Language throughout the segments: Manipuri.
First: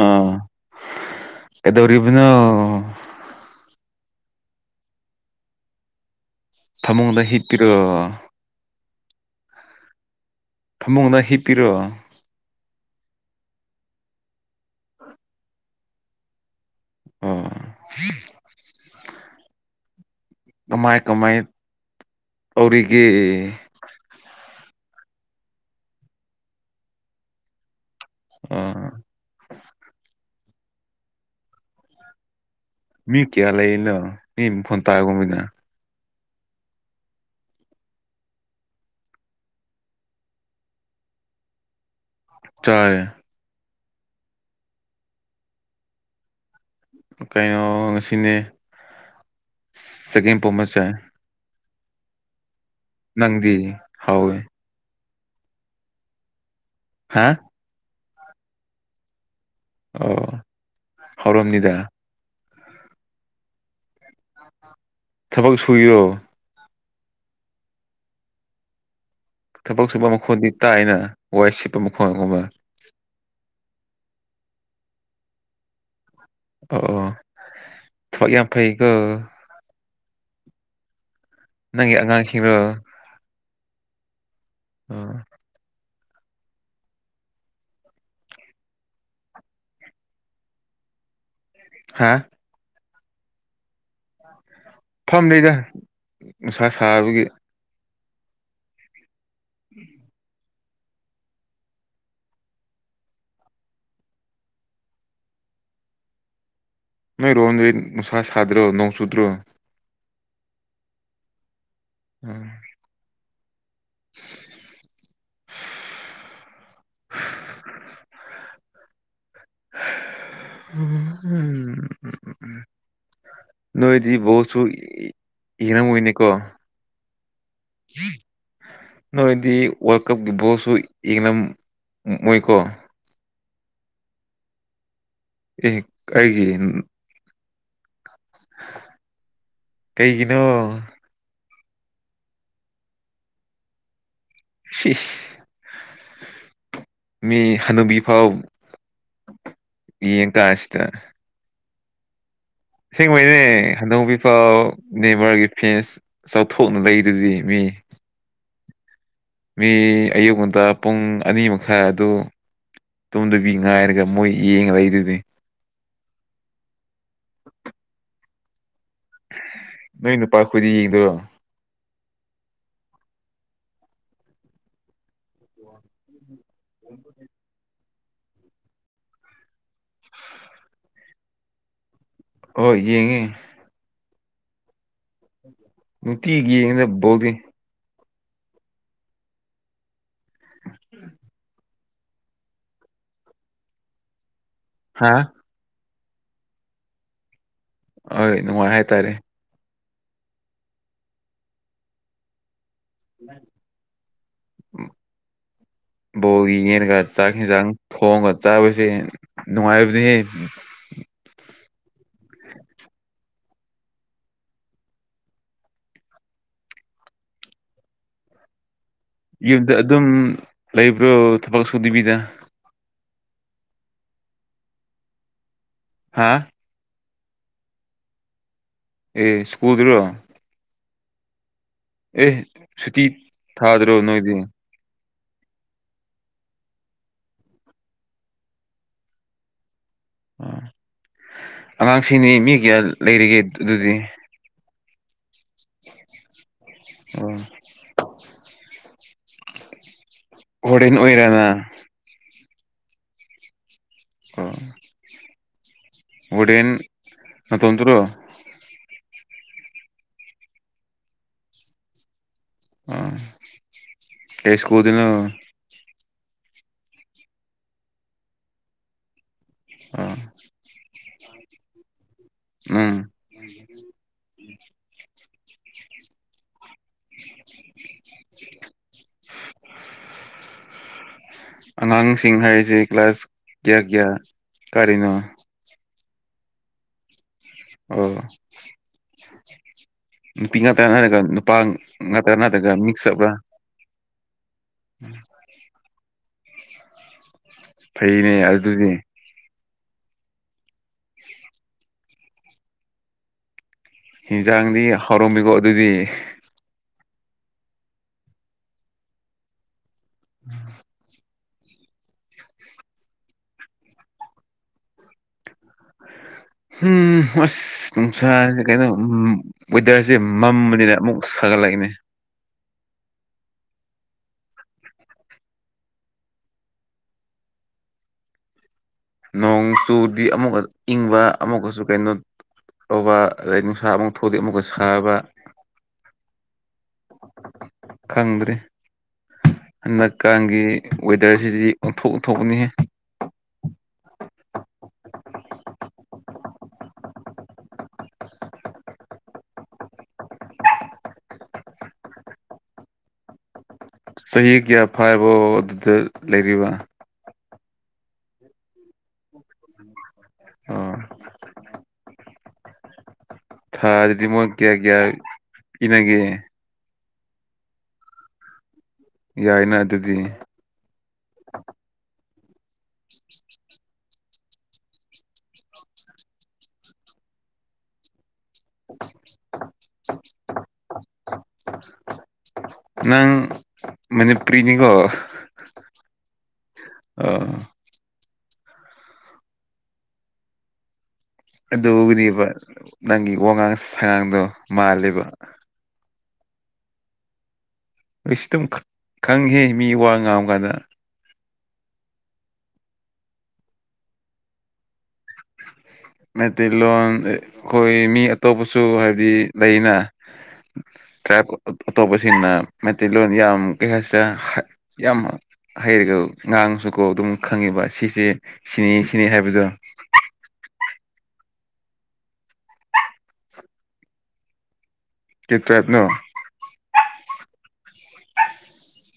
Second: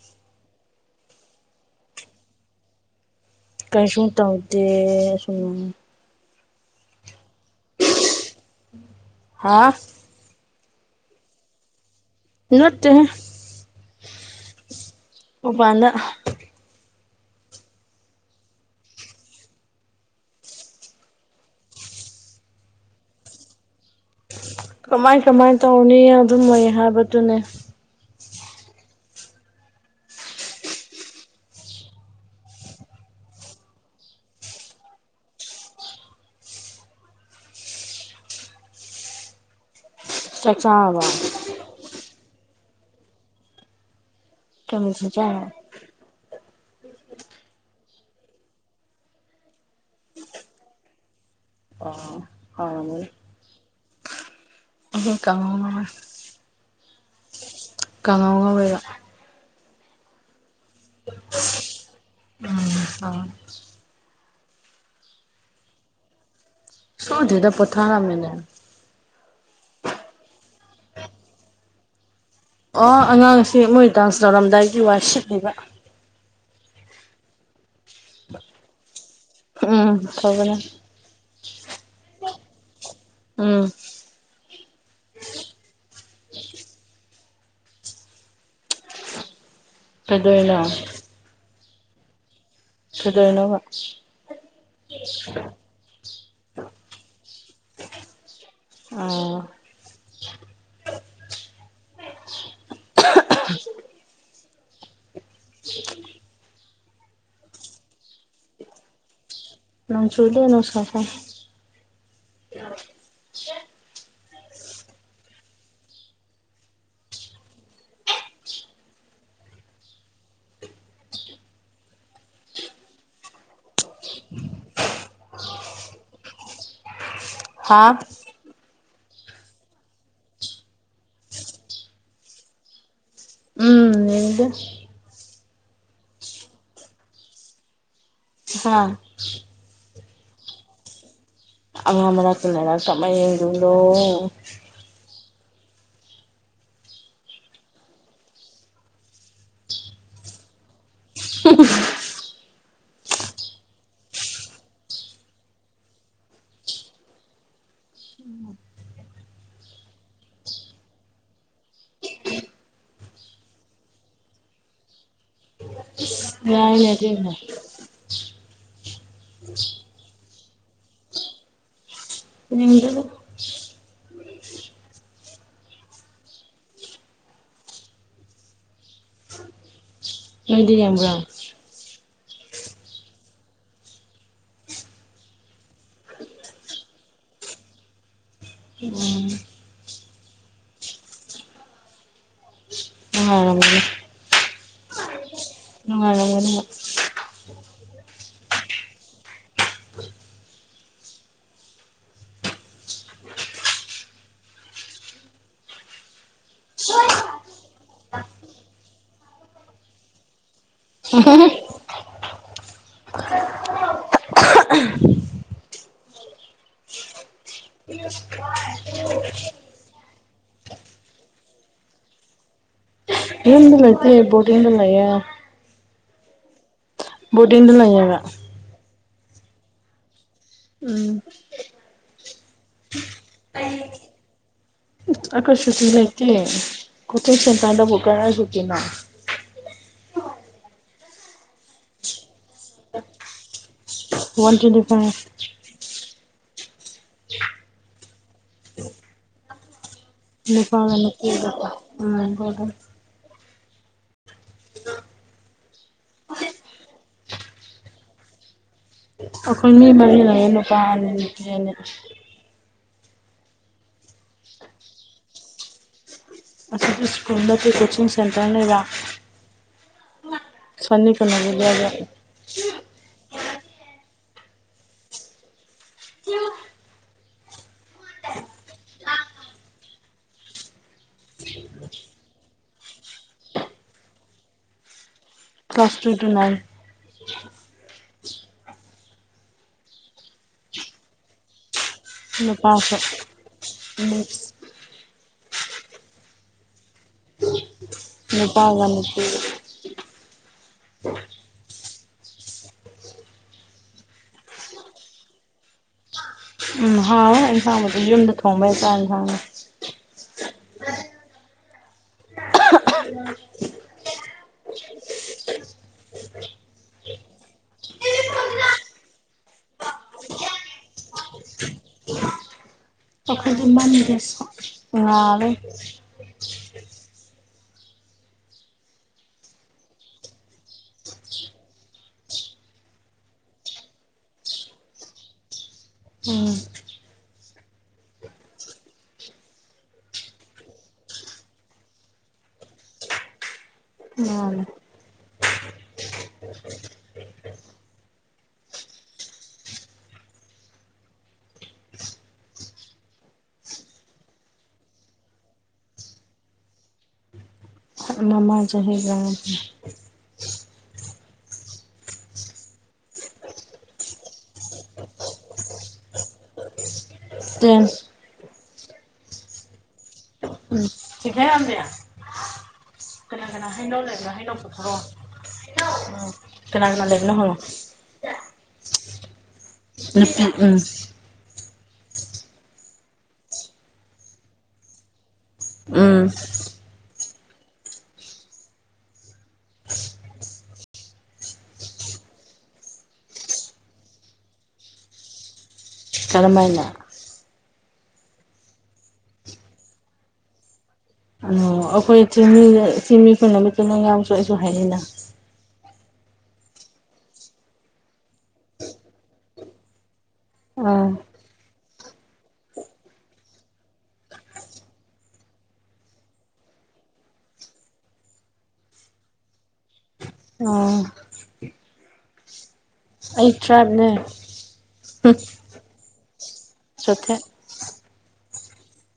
ꯑꯥ ꯀꯩꯗꯧꯔꯤꯕꯅꯣ ꯀꯩꯁꯨꯨ ꯇꯧꯗꯦ ꯁꯨꯝ ꯐꯃꯨꯡꯗ ꯍꯤꯞꯄꯤꯔꯣ ꯍꯥꯥ ꯐꯃꯨꯡꯗ ꯍꯤꯞꯄꯤꯔꯣ ꯅꯠꯇꯦꯍꯦ ꯃꯄꯥꯟꯗ ꯑꯣ ꯀꯃꯥꯏ ꯀꯃꯥꯏ ꯇꯧꯔꯤꯒꯦ ꯀꯃꯥꯏ ꯀꯃꯥꯏꯅ ꯇꯧꯅꯤ ꯑꯗꯨꯝ ꯂꯩ ꯍꯥꯏꯕꯗꯨꯅꯦ ꯑꯥ ꯃꯤ ꯀꯌꯥ ꯂꯩꯔꯤꯅꯣ ꯃꯤ ꯐꯣꯟ [unintelligible] ꯆꯥꯛ ꯆꯥꯔꯕꯣ ꯆꯥꯔꯦ ꯀꯩ ꯃꯊꯦꯜ ꯆꯥꯏꯅꯣ ꯀꯩꯅꯣ ꯉꯁꯤꯅꯦ ꯆꯒꯦꯝ ꯄꯣꯝꯕ ꯆꯥꯏ ꯑꯣ ꯍꯥꯎꯔꯝꯒꯅꯤ ꯅꯪꯗꯤ ꯍꯥꯎꯋꯦ ꯑꯈꯣꯏ ꯀꯥꯡꯉꯧ ꯉꯧꯋꯦ ꯍꯥꯥ ꯀꯥꯡꯍꯧ ꯉꯧꯋꯦꯕ ꯑꯣ ꯍꯥꯎꯔꯝꯅꯤꯗ ꯎꯝ ꯍꯥꯎꯋꯦ ꯊꯕꯛ ꯁꯨꯏꯔꯣ ꯁꯨꯗꯦꯗ ꯄꯣꯊꯥꯔꯝꯃꯤꯅꯦ ꯊꯕꯛ ꯁꯨꯕ ꯃꯈꯣꯟꯗꯤ ꯇꯥꯏꯅ ꯋꯥꯏ ꯁꯤꯠꯄ ꯃꯈꯣꯟ ꯒꯨꯝꯕ ꯑꯣ ꯑꯉꯥꯡꯁꯤꯡ ꯃꯣꯏ ꯗꯥꯟꯁ ꯇꯧꯔꯝꯗꯥꯏꯒꯤ ꯋꯥꯏ ꯁꯤꯠꯂꯤꯕ ꯑꯣ ꯑꯣ ꯊꯕꯛ ꯌꯥꯝ ꯐꯩꯀꯣ ꯎꯝ ꯐꯕꯅꯦ ꯅꯪꯒꯤ ꯑꯉꯥꯡꯁꯤꯡꯔꯣ ꯎꯝ ꯑꯣ ꯀꯩꯗꯧꯔꯤꯅꯣ ꯍꯥ ꯀꯩꯗꯧꯔꯤꯅꯣꯕ ꯐꯝꯔꯤꯗꯥ ꯅꯨꯡꯁꯥ ꯁꯥꯕꯒꯤ ꯑꯣ [unintelligible] [unintelligible] ꯅꯣꯏ ꯔꯣꯝꯗꯗꯤ ꯅꯨꯡꯁꯥ ꯁꯥꯗ꯭ꯔꯣ ꯅꯣꯡ ꯆꯨꯗ꯭ꯔꯣ ꯅꯣꯡ ꯆꯨꯗꯦ ꯅꯨꯡꯁꯥ ꯁꯥꯏ ꯎꯝ [inaudible] [unintelligible] ꯅꯣꯏꯗꯤ ꯕꯣꯜꯁꯨ ꯌꯦꯡꯔꯝꯃꯣꯏꯅꯦꯀꯣ ꯍꯥ ꯅꯣꯏꯗꯤ ꯋꯥꯔꯜ ꯀꯞꯀꯤ ꯕꯣꯜꯁꯨ ꯌꯦꯡꯂꯝ ꯃꯣꯏꯀꯣ ꯎꯝ ꯌꯦꯡꯗꯦ ꯇꯦ ꯀꯩꯒꯤ [unintelligible] ꯍꯥꯥ ꯀꯩꯒꯤꯅꯣ [unintelligible] ꯁꯤꯁ ꯃꯤ ꯍꯟꯅꯨꯕꯤ ꯐꯥꯎ ꯌꯦꯡ [unintelligible] [unintelligible] ꯁꯦꯡꯕꯩꯅꯦ ꯍꯅꯧꯕꯤꯐꯥꯏ ꯅꯤꯕ꯭ꯔꯒꯤ ꯐꯦꯁ ꯆꯥꯎꯊꯣꯛꯅ ꯂꯩꯗꯨꯗꯤ ꯃꯤ [inaudible] ꯃꯤ ꯑꯌꯨꯛ ꯉꯟꯇ ꯄꯨꯡ ꯑꯅꯤ ꯃꯈꯥꯏ ꯑꯗꯨ ꯇꯣꯝꯗꯕꯤ ꯉꯥꯏꯔꯒ ꯃꯣꯏ ꯌꯦꯡꯉ ꯂꯩꯗꯨꯗꯤ [unintelligible] ꯅꯣꯏ ꯅꯨꯄꯥꯈꯣꯏꯗꯤ ꯌꯦꯡꯗꯣꯏꯔꯣ [unintelligible] [inaudible] [inaudible] ꯅꯣꯏꯗꯤ ꯌꯦꯡꯕ꯭ꯔꯥ ꯑꯣ ꯌꯦꯡꯉꯦ ꯅꯨꯡꯇꯤꯒꯤ ꯌꯦꯡꯉꯤꯗ ꯕꯣꯜꯗꯤ ꯎꯝ [unintelligible] ꯍꯥꯥ ꯅꯨꯡꯉꯥꯏꯔꯝꯒꯅꯤꯕ ꯍꯣꯏ ꯅꯨꯡꯉꯥꯏ ꯍꯥꯏꯇꯥꯔꯦ [inaudible] ꯕꯣꯜ ꯌꯦꯡꯔꯒ ꯆꯥꯛ ꯍꯦꯟꯖꯥꯡ ꯊꯣꯡꯉꯒ ꯆꯥꯕꯁꯦ ꯅꯨꯡꯉꯥꯏꯕꯅꯤꯍꯦ [unintelligible] ꯌꯨꯝꯗ ꯑꯗꯨꯝ ꯂꯩꯕ꯭ꯔꯣ ꯊꯕꯛ ꯁꯨꯗꯕꯤꯗ ꯌꯨꯝꯗ ꯂꯩꯇꯦ ꯕꯣꯔꯗꯤꯡꯗ ꯂꯩꯌꯦ ꯍꯥꯥ ꯕꯣꯔꯗꯤꯡꯗ ꯂꯩꯌꯦꯕ ꯑꯦ ꯁ꯭ꯀꯨꯜꯗꯔꯣ ꯎꯝ ꯑꯦ ꯁꯨꯇꯤ ꯊꯥꯗ꯭ꯔꯣ ꯅꯣꯏꯗꯤ ꯑꯩꯈꯣꯏ ꯁꯨꯇꯤ ꯂꯩꯇꯦ ꯀꯣꯆꯤꯛ ꯁꯦꯟꯇ꯭ꯔꯗꯕꯨ ꯀꯔꯥꯏꯗꯩ ꯇꯤꯅꯣ ꯑꯣ ꯑꯉꯥꯡꯁꯤꯡꯅꯤ ꯃꯤ ꯀꯌꯥ ꯂꯩꯔꯤꯒꯦ ꯑꯗꯨꯗꯤ ꯋꯥꯟ ꯇ꯭ꯋꯦꯟꯇꯤ ꯐꯥꯏꯚ ꯑꯣ ꯅꯨꯄꯥꯒ ꯋꯥꯔꯗꯦꯟ ꯑꯣꯏꯔꯅ ꯅꯨꯄꯤꯒ [unintelligible] ꯑꯣ ꯋꯥꯔꯗꯦꯟ ꯅꯇꯣꯝꯇꯔꯣ ꯑꯩꯈꯣꯏ ꯃꯤ ꯃꯔꯤ ꯂꯩꯌꯦ ꯅꯨꯄꯥ ꯑꯅꯤ ꯅꯨꯄꯤ ꯑꯅꯤ ꯑꯣ ꯀꯩ ꯁ꯭ꯀꯨꯜꯗꯅꯣ ꯑꯁꯤꯗꯤ ꯁ꯭ꯀꯨꯜ ꯅꯠꯇꯦ ꯀꯣꯆꯤꯡ ꯁꯦꯟꯇꯔꯅꯦꯕ ꯑꯥ ꯐꯅꯦꯛ ꯀꯩꯅꯣꯒꯤꯗꯣ ꯌꯥꯎꯕ꯭ꯔꯥ ꯎꯝ [unintelligible] ꯑꯉꯥꯡꯁꯤꯡ ꯍꯥꯏꯔꯤꯁꯤ ꯀ꯭ꯂꯥꯁ ꯀ꯭ꯌꯥ ꯀ꯭ꯌꯥ ꯀꯥꯔꯤꯅꯣ ꯀ꯭ꯂꯥꯁ ꯊ꯭ꯔꯤ ꯇꯨ ꯅꯥꯏꯟ ꯑꯣ ꯅꯨꯄꯤ ꯉꯥꯇ ꯉꯥꯏꯔꯒ ꯅꯨꯄꯥ ꯉꯥꯛꯇ ꯅꯠꯇ꯭ꯔꯒ ꯅꯨꯄꯥꯁꯨ ꯃꯤꯛꯁ ꯑꯞꯔꯥ ꯎꯝ ꯐꯩꯅꯦ ꯅꯨꯄꯥꯥ ꯑꯗꯨꯗꯤ ꯋꯥꯟ ꯊ꯭ꯔꯤ ꯍꯤꯟꯖꯥꯡꯗꯤ ꯍꯥꯎꯔꯝꯃꯤꯒꯣ ꯑꯗꯨꯗꯤ ꯎꯝ ꯍꯥꯎꯋꯦ ꯏꯟꯁꯥꯡꯕꯨꯗꯤ ꯌꯨꯝꯗ ꯊꯣꯡꯕꯩ ꯆꯥꯛ ꯑꯦꯟꯁꯥꯡꯅꯤ [inaudible] [unintelligible] ꯍꯨꯝ ꯑꯁ ꯅꯨꯡꯁꯥꯖꯦ ꯀꯩꯅꯣ ꯎꯝ ꯋꯦꯗꯔꯖꯦ ꯃꯝꯕꯅꯤꯅ ꯑꯃꯨꯛ ꯁꯥꯒꯠꯂꯛꯏꯅꯦ ꯑꯈꯣꯏꯗꯤ ꯃꯝꯗꯦ ꯁ ꯉꯥꯜꯂꯦ ꯅꯣꯡ ꯆꯨꯗꯤ ꯑꯃꯨꯛꯒ ꯏꯪꯕ ꯑꯃꯨꯛꯀꯁꯨ ꯀꯩꯅꯣ ꯇꯧꯕ ꯑꯗꯩ ꯅꯨꯡꯁꯥ ꯑꯃꯨꯛ ꯊꯣꯛꯑꯗꯤ ꯑꯃꯨꯛꯀ ꯁꯥꯕ ꯎꯝ ꯈꯪꯗ꯭ꯔꯦ ꯍꯟꯗꯛꯀꯥꯟꯒꯤ ꯋꯦꯗꯔꯁꯤꯗꯤ ꯑꯣꯟꯊꯣꯛ ꯑꯣꯊꯣꯛꯅꯤꯍꯦ ꯃꯥꯅꯦ ꯆꯍꯤ ꯀ꯭ꯌꯥ ꯐꯥꯔꯕꯣ ꯑꯗꯨꯗ ꯂꯩꯔꯤꯕ ꯃꯃꯥꯡ ꯆꯍꯤ ꯔꯥꯁ ꯑ ꯊꯥꯗꯗꯤ ꯃꯣꯏ ꯀ꯭ꯌꯥ ꯀ꯭ꯌꯥ ꯄꯤꯅꯒꯦ [inaudible] ꯇꯦꯟ ꯌꯥꯏꯅꯥ ꯑꯗꯨꯗꯤ ꯆꯤꯡꯈꯩꯉꯥꯝꯕꯤ ꯀꯅꯥ ꯀꯅꯥ ꯍꯩꯅꯧ ꯂꯩꯕꯅꯣ ꯍꯩꯅꯧ ꯄꯨꯊꯣꯔꯣ ꯍꯩꯅꯧ ꯑꯥ ꯀꯅꯥ ꯀꯅꯥ ꯂꯩꯕꯅꯣ ꯍꯪꯉꯣ ꯅꯨꯄꯤ ꯎꯝ ꯅꯪ ꯃꯅꯤꯄꯨꯔꯤꯅꯤꯀꯣ ꯎꯝ ꯑ ꯑꯗꯨꯒꯤꯅꯤꯕ ꯅꯪꯒꯤ ꯋꯥꯉꯥꯡ ꯁꯉꯥꯡꯗꯣ ꯃꯥꯜꯂꯦꯕ ꯀꯔꯃꯥꯏꯅꯥ ꯑꯩꯁ ꯇꯨꯝ ꯈꯪꯉꯤꯍꯦ ꯃꯤ ꯋꯥ ꯉꯥꯡꯕꯒꯥꯟꯗꯥ ꯑꯣ ꯑꯈꯣꯏ ꯆꯤꯡꯃꯤ ꯆꯤꯡꯃꯤ ꯑꯈꯣꯏꯅ ꯃꯤꯇꯩꯂꯣꯟ ꯉꯥꯡꯕꯁꯨ ꯑꯩꯁꯨ ꯍꯩꯌꯦꯅꯥ ꯃꯩꯇꯩꯂꯣꯟ ꯈꯣꯏ ꯃꯤ ꯑꯇꯣꯞꯄꯁꯨ ꯍꯥꯏꯕꯗꯤ ꯂꯩꯌꯦꯅꯥ ꯑꯥ ꯇ꯭ꯔꯥꯏꯞ ꯑ ꯑ ꯑꯇꯣꯞꯄꯁꯤꯡꯅ ꯃꯩꯇꯩꯂꯣꯟ ꯌꯥꯝ ꯀꯩ ꯍꯥꯏꯁꯤꯔꯥ ꯍꯥ ꯌꯥꯝ ꯍꯩꯔꯒ ꯉꯥꯡꯉꯁꯨꯀꯣ ꯑꯗꯨꯝ ꯈꯪꯉꯦꯕ ꯁꯤꯁꯦ ꯁꯤꯅꯤ ꯁꯤꯅꯤ ꯍꯥꯏꯕꯗꯣ ꯑꯣ ꯑꯩ ꯇ꯭ꯔꯥꯏꯞꯅꯦ ꯀꯩ ꯇꯔ꯭ꯥꯏꯞꯅꯣ ꯆꯣꯊꯦ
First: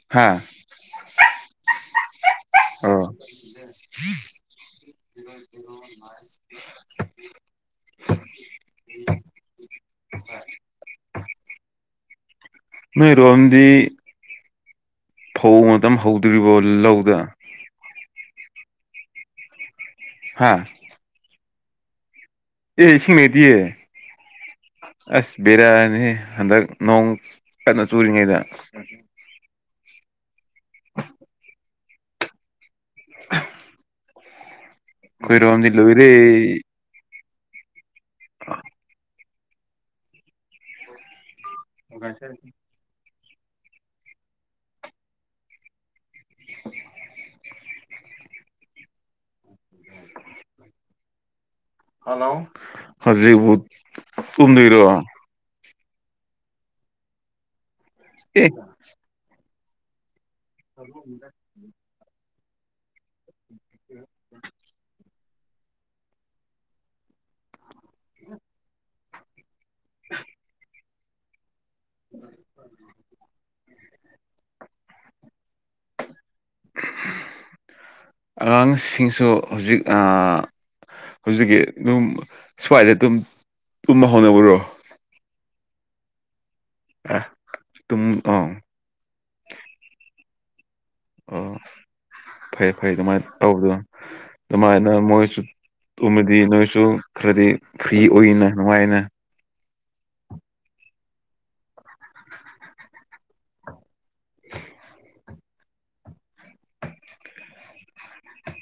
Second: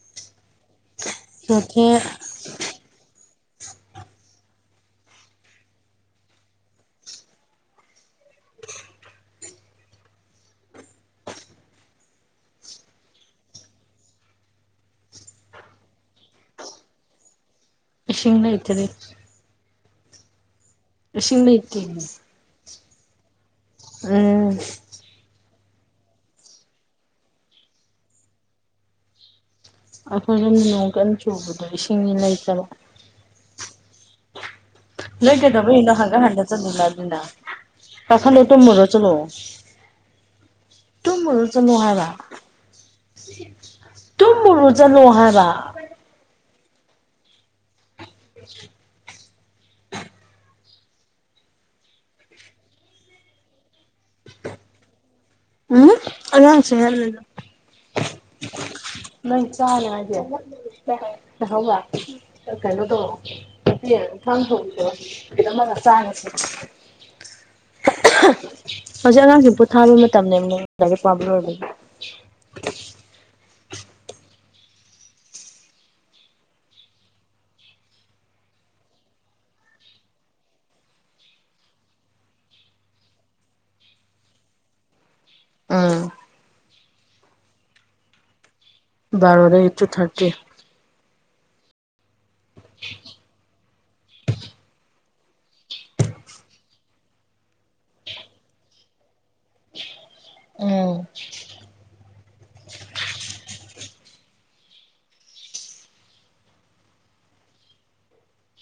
ꯍꯥꯥ ꯆꯣꯊꯦ ꯑꯣ ꯅꯣꯏꯔꯣꯝꯗꯤ ꯐꯧ [unintelligible] ꯍꯧꯗꯔ꯭ꯤꯕꯣ ꯂꯧꯗ ꯏꯁꯤꯡ ꯂꯩꯇꯔꯤ ꯍꯥꯥ ꯏꯁꯤꯡ ꯂꯩꯇꯦꯃꯤ ꯑꯦ ꯏꯁꯤꯡ ꯂꯩꯇꯤꯌꯦ ꯎꯝ ꯑꯁ ꯕꯦꫪꯥꯅꯤꯍꯦ ꯍꯟꯗꯛ ꯅꯣꯡ ꯀꯟꯅ ꯆꯨꯔꯤꯉꯩꯗ ꯑꯈꯣꯏꯔꯣꯝꯗ ꯅꯣꯡ ꯀꯟꯅ ꯆꯨꯕꯗꯣ ꯏꯁꯤꯡꯅꯤ ꯂꯩꯇꯕ [unintelligible] ꯅꯣꯢ ꯀꯩꯗꯧ ꯑꯩꯈꯣꯏꯔꯣꯝꯗꯤ ꯂꯩꯅꯣ ꯂꯣꯏꯔꯦ ꯍꯥꯟꯒꯠ ꯍꯥꯟꯗ ꯆꯂꯤꯅ ꯗꯨꯅ ꯀꯈꯠꯂꯣ ꯇꯨꯃꯣꯔꯣ ꯆꯂꯣ ꯇꯃꯨꯔꯣ ꯆꯠꯂꯣ ꯍꯥꯏꯕ ꯇꯨꯝꯃꯨꯔꯣ ꯆꯠꯂꯣ ꯍꯥꯏꯕ [inaudible] ꯍꯜꯂꯣ ꯍꯧꯖꯤꯛꯕꯨ ꯇꯨꯝꯗꯣꯏꯔꯣ ꯎꯝ ꯑꯉꯥꯡ [unintelligible] ꯀ ꯅꯪ ꯆꯥꯅꯦ ꯍꯥꯏꯗꯤ ꯂꯩꯍꯧꯕ ꯀꯩꯅꯣꯗꯣ [unintelligible] ꯍꯧꯖꯤꯛ ꯑꯉꯥꯡꯁꯤ ꯚꯨꯠ ꯊꯥꯟ ꯃꯇꯝꯅꯦꯝꯅꯦ ꯂꯥꯏꯔꯤꯛ ꯄꯥꯕ ꯂꯣꯏꯔꯕ [inaudible] [inaudible] ꯑꯉꯥꯡꯁꯤꯡꯁꯨ ꯍꯧꯖꯤꯛ ꯑꯥ ꯍꯧꯖꯤꯛꯀꯤ ꯑꯗꯨꯝ ꯁ꯭ꯋꯥꯏꯗ ꯑꯗꯨꯝ ꯇꯨꯝꯕ ꯍꯧꯅꯕꯔꯣ ꯑꯥ ꯑꯥ ꯇꯨꯝ ꯑꯥ ꯕꯥꯔꯣ ꯗꯒꯤ ꯇꯨ ꯊꯥꯔꯇꯤ ꯑꯣ ꯐꯩ ꯐꯩ ꯑꯗꯨꯃꯥꯏꯅ ꯇꯧꯕꯗꯣ ꯑꯗꯨꯃꯥꯏꯅ ꯃꯣꯏꯁꯨ ꯇꯨꯃꯗꯤ ꯅꯣꯏꯁꯨ ꯈꯔꯗꯤ ꯐ꯭ꯔꯤ ꯑꯣꯏꯅ ꯅꯨꯡꯉꯥꯏꯅ ꯎꯝ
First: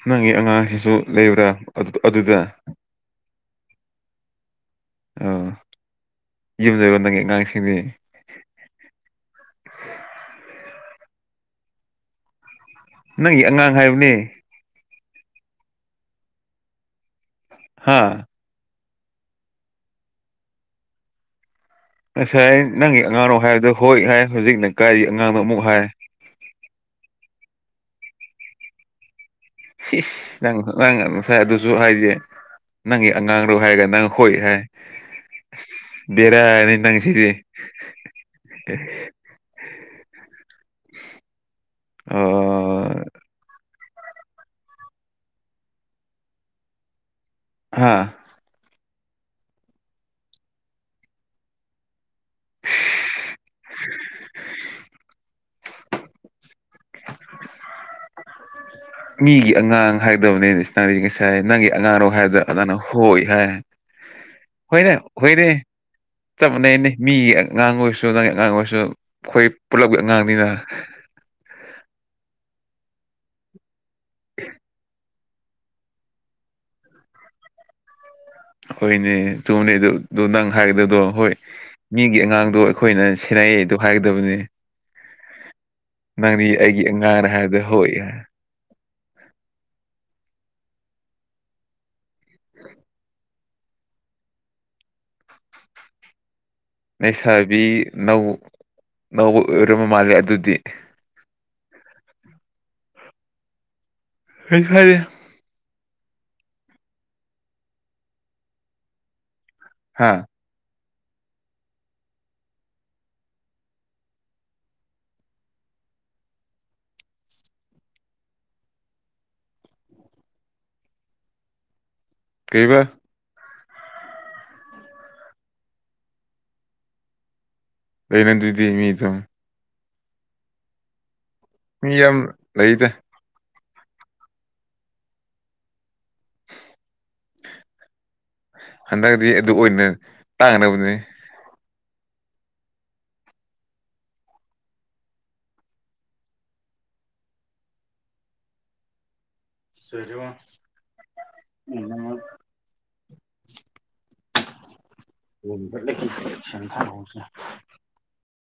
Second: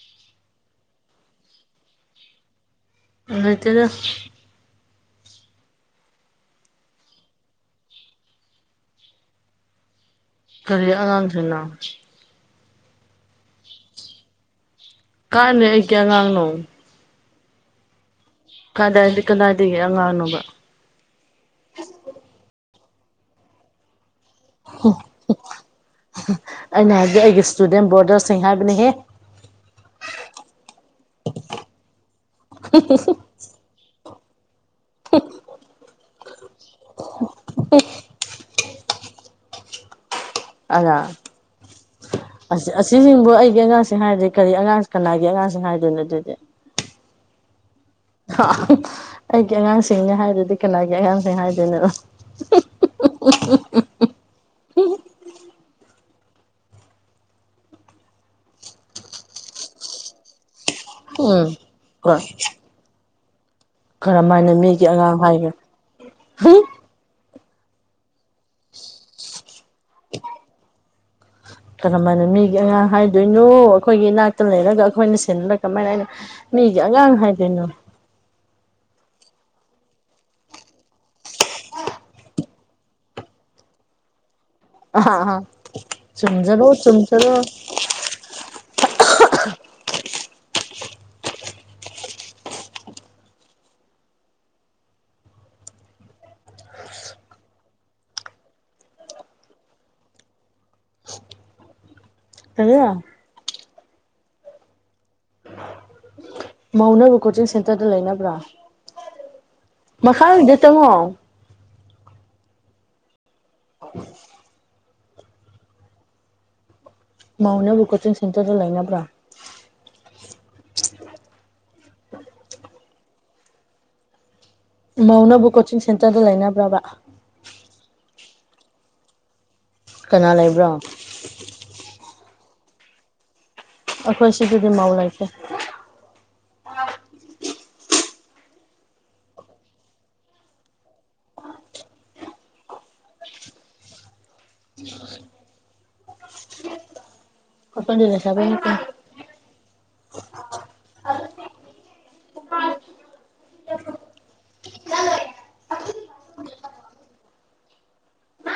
ꯅꯪꯒꯤ ꯑꯉꯥꯡꯁꯤꯁꯨ ꯂꯩꯕ꯭ꯔꯥ ꯑꯗꯨ ꯑꯗꯨꯗ ꯂꯩꯇꯦꯗ ꯑꯥ ꯌꯨꯝ ꯂꯩꯕꯔꯣ ꯅꯪꯒꯤ ꯑꯉꯥꯡꯁꯤꯡꯗꯤ ꯀꯔꯤ ꯑꯉꯥꯡꯁꯤꯡꯅꯣ ꯅꯪꯒꯤ ꯑꯉꯥꯡ ꯍꯥꯏꯕꯅꯦ ꯀꯥꯢ ꯂꯩ ꯑꯩꯒꯤ ꯑꯉꯥꯡꯅꯣ ꯍꯥꯥ ꯀꯥꯗꯥꯏꯗꯗꯤ ꯀꯗꯥꯏꯗꯒꯤ ꯑꯉꯥꯡꯅꯣꯕ ꯉꯁꯥꯏ ꯅꯪꯒꯤ ꯑꯉꯥꯡꯔꯣ ꯍꯥꯏꯕꯗꯨ ꯍꯣꯏ ꯍꯥꯏ ꯍꯨꯖꯤꯛꯅ ꯀꯥꯏꯗꯒꯤ ꯑꯉꯥꯡꯅꯣ ꯑꯃꯨꯛ ꯍꯥꯏ ꯑꯩꯅ ꯍꯥꯏꯗꯤ ꯑꯩꯒꯤ ꯏꯁꯇꯨꯗꯦꯟ ꯕꯣꯔꯗꯔꯁꯤꯡ ꯍꯥꯏꯕꯅꯤꯍꯦ ꯅꯪ ꯅꯪ ꯉꯁꯥꯏ ꯑꯗꯨꯁꯨ ꯍꯥꯏꯗꯦ ꯅꯪꯒꯤ ꯑꯉꯥꯡꯔꯣ ꯍꯥꯏꯔꯒ ꯅꯪ ꯍꯣꯏ ꯍꯥꯏ ꯕꯦꯔꯥꯅꯤ ꯅꯪꯁꯤꯗꯤ [inaudible] ꯑꯣ ꯑꯁꯤꯁꯤꯡꯕꯨ ꯑꯩꯒꯤ ꯑꯉꯥꯡꯁꯤꯡ ꯍꯥꯏꯔꯗꯤ ꯀꯔꯤ ꯑꯉꯥꯡ ꯀꯅꯥꯒꯤ ꯑꯉꯥꯡꯁꯤꯡ ꯍꯥꯏꯗꯣꯏꯅꯣ ꯑꯗꯨꯗꯤ ꯍꯥꯥ [inaudible] ꯑꯩꯒꯤ ꯑꯉꯥꯡꯁꯤꯡꯅꯦ ꯍꯥꯏꯗꯔꯗꯤ ꯀꯅꯥꯒꯤ ꯑꯉꯥꯡꯁꯤꯡ ꯍꯥꯏꯗꯣꯏꯅꯣ ꯃꯤꯒꯤ ꯑꯉꯥꯡ ꯍꯥꯏꯗꯧꯕꯅꯦ ꯏꯁ ꯅꯪꯗꯤ ꯉꯁꯥꯏ ꯎꯝ ꯅꯪꯒꯤ ꯑꯉꯥꯡꯔꯣ ꯍꯥꯏꯕꯗ ꯅꯪꯅ ꯍꯣꯏ ꯍꯥꯏ ꯀꯔꯝ ꯍꯥꯏꯅ ꯃꯤꯒꯤ ꯍꯣꯏꯅꯦ ꯑꯉꯥꯡ ꯍꯣꯏꯅꯦ ꯍꯥꯏꯒꯦ ꯆꯞ ꯃꯅꯩꯅꯦ ꯃꯤꯒꯤ ꯑꯉꯥꯡ ꯑꯣꯏꯔꯁꯨ ꯅꯪꯒꯤ ꯑꯉꯥꯡ ꯑꯣꯏꯔꯁꯨ ꯑꯩꯈꯣꯏ ꯄꯨꯜꯂꯞꯒꯤ ꯑꯉꯥꯡꯅꯤꯅ ꯀꯔꯝ ꯃꯥꯏꯅ ꯃꯤꯒꯤ ꯑꯉꯥꯡ ꯍꯥꯏꯗꯣꯏꯅꯣ ꯑꯩꯈꯣꯏꯒꯤ ꯏꯅꯥꯛꯇ ꯂꯩꯔꯒ ꯑꯩꯈꯣꯏꯅ ꯁꯦ [inaudible] ꯀꯃꯥꯏꯅ ꯑꯩꯅꯥ ꯃꯤꯒꯤ ꯑꯉꯥꯡ ꯍꯥꯏꯗꯣꯏꯅꯣ ꯍꯣꯢꯅꯦ ꯆꯨꯝꯕꯅꯦ ꯗꯨ ꯗꯨ ꯅꯪ ꯍꯥꯏꯒꯗꯗꯣ ꯍꯣꯏ ꯃꯤꯒꯤ ꯑꯉꯥꯡꯗꯨ ꯑꯩꯈꯣꯏꯅ ꯁꯦꯟꯅꯩꯗꯨ ꯍꯥꯏꯒꯗꯕꯅꯤ ꯅꯪꯗꯤ ꯆꯨꯝꯖꯔꯣ ꯑꯩꯒꯤ ꯑꯉꯥꯡꯅ ꯆꯨꯝꯖꯔꯣ ꯍꯥꯏꯕꯗ ꯍꯣꯏ ꯅꯩꯁꯥꯕꯤ ꯅꯧ ꯅꯧꯕ ꯑꯣꯏꯔꯃ ꯃꯥꯜꯂꯦ ꯑꯗꯨꯗꯤ ꯀꯔꯤ ꯀꯤꯁꯨ ꯍꯥꯏꯗ° ꯃꯩꯅꯕ ꯀꯣꯆꯤꯡ ꯁꯦꯟꯇꯔꯗ ꯂꯩꯅꯕ꯭ꯔꯥ ꯍꯥ ꯃꯈꯥꯒꯤꯗ ꯆꯪꯉꯣ [inaudible] ꯃꯪꯅꯕꯕꯨ ꯀꯣꯆꯤꯡ ꯁꯦꯟꯇꯔꯗ ꯂꯩꯅꯕ꯭ꯔꫭ ꯀꯩ ꯍꯥꯏꯕꯥ ꯃꯧꯅ ꯕꯨ ꯀꯣꯆꯤꯡ ꯁꯦꯟꯇꯔꯗ ꯂꯩꯅꯕ꯭ꯔꯕꯥ ꯔꯤꯅꯩꯗꯨꯗꯤ ꯃꯤ ꯑꯗꯨꯝ ꯀꯅꯥ ꯂꯩꯕ꯭ꯔꯣ ꯃꯤ ꯌꯥꯝ ꯂꯩꯗ ꯑꯩꯈꯣꯏ ꯁꯤꯗꯥꯗꯤ ꯃꯧ ꯂꯩꯇꯦ ꯍꯟꯗꯛꯇꯗꯤ ꯑꯗꯨ ꯑꯣꯏꯅ ꯇꯥꯡꯅꯕꯅꯦ [unintelligible] ꯑꯩꯈꫭꯏꯗꯤ ꯔꯤꯁꯥꯕꯤ ꯅꯠꯇꯦ [unintelligible] [unintelligible]